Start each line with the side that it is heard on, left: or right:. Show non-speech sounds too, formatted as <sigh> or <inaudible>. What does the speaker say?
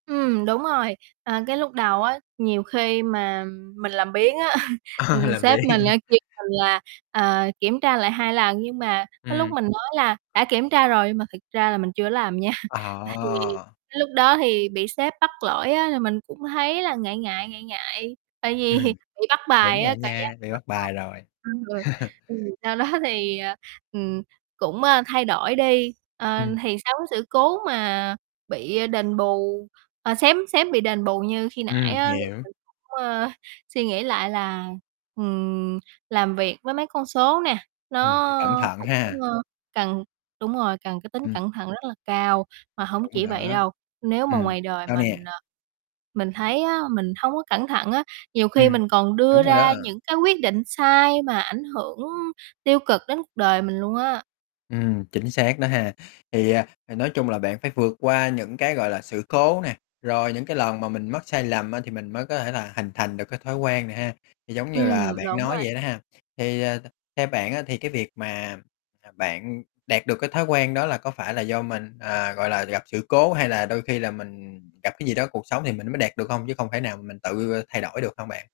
right: Ừm, đúng rồi, à, cái lúc đầu á, nhiều khi mà mình làm biếng á, <chuckles>
left: A,
right: ừm,
left: là
right: sếp
left: vậy.
right: mình á kêu mình là, à, kiểm tra lại 2 lần, nhưng mà có lúc
left: Ừm.
right: mình nói là đã kiểm tra rồi, nhưng mà thực ra là mình chưa có làm nha. À, thì
left: À.
right: cái lúc đó thì bị sếp bắt lỗi á, thì mình cũng thấy là ngại ngại, ngại ngại, tại vì
left: Ừm,
right: bị bắt
left: đúng
right: bài
left: rồi
right: á,
left: á
right: cảm giác
left: nha,
right: bị
left: bị
right: bắt
left: bắt
right: bài.
left: bài rồi.
right: Ừm,
left: <chuckles>
right: ừ, sau đó thì, ờ, ừm, cũng, ơ, thay đổi đi. Ờ,
left: Ừm.
right: thì sau cái sự cố mà bị đền bù à, xém xém bị đền bù như khi nãy
left: Ừm,
right: á, thì
left: hiểu.
right: mình cũng, ờ, suy nghĩ lại là, ừm, làm việc với mấy con số nè,
left: Ừm, phải cẩn
right: nó
left: thận
right: cũng,
left: ha?
right: ơ, cần đúng rồi, cần cái tính
left: Ừm.
right: cẩn thận rất là cao. Mà hổng
left: Đúng rồi
right: chỉ vậy
left: đó.
right: đâu, nếu mà
left: Ừm,
right: ngoài đời
left: sao
right: mình
left: nè?
right: ờ, mình thấy á, mình hông có cẩn thận á, nhiều
left: Ừm,
right: khi mình còn đưa
left: đúng rồi đó.
right: ra những cái quyết định sai mà ảnh hưởng tiêu cực đến cuộc đời mình luôn á.
left: Ừm, chính xác đó ha. Thì, à, ờ, nói chung là bạn phải vượt qua những cái, gọi là, sự cố nè, rồi những cái lần mà mình mắc sai lầm á, thì mình mới có thể là hình thành được cái thói quen này ha, thì giống như là
right: Ừm,
left: bạn
right: đúng
left: nói
right: rồi.
left: vậy đó ha. Thì, à, theo bạn á thì cái việc mà, à, bạn đạt được cái thói quen đó là có phải là do mình à, gọi là, gặp sự cố hay là đôi khi là mình gặp cái gì đó cuộc sống thì mình mới đạt được hông, chứ không phải nào mình tự thay đổi được hông bạn?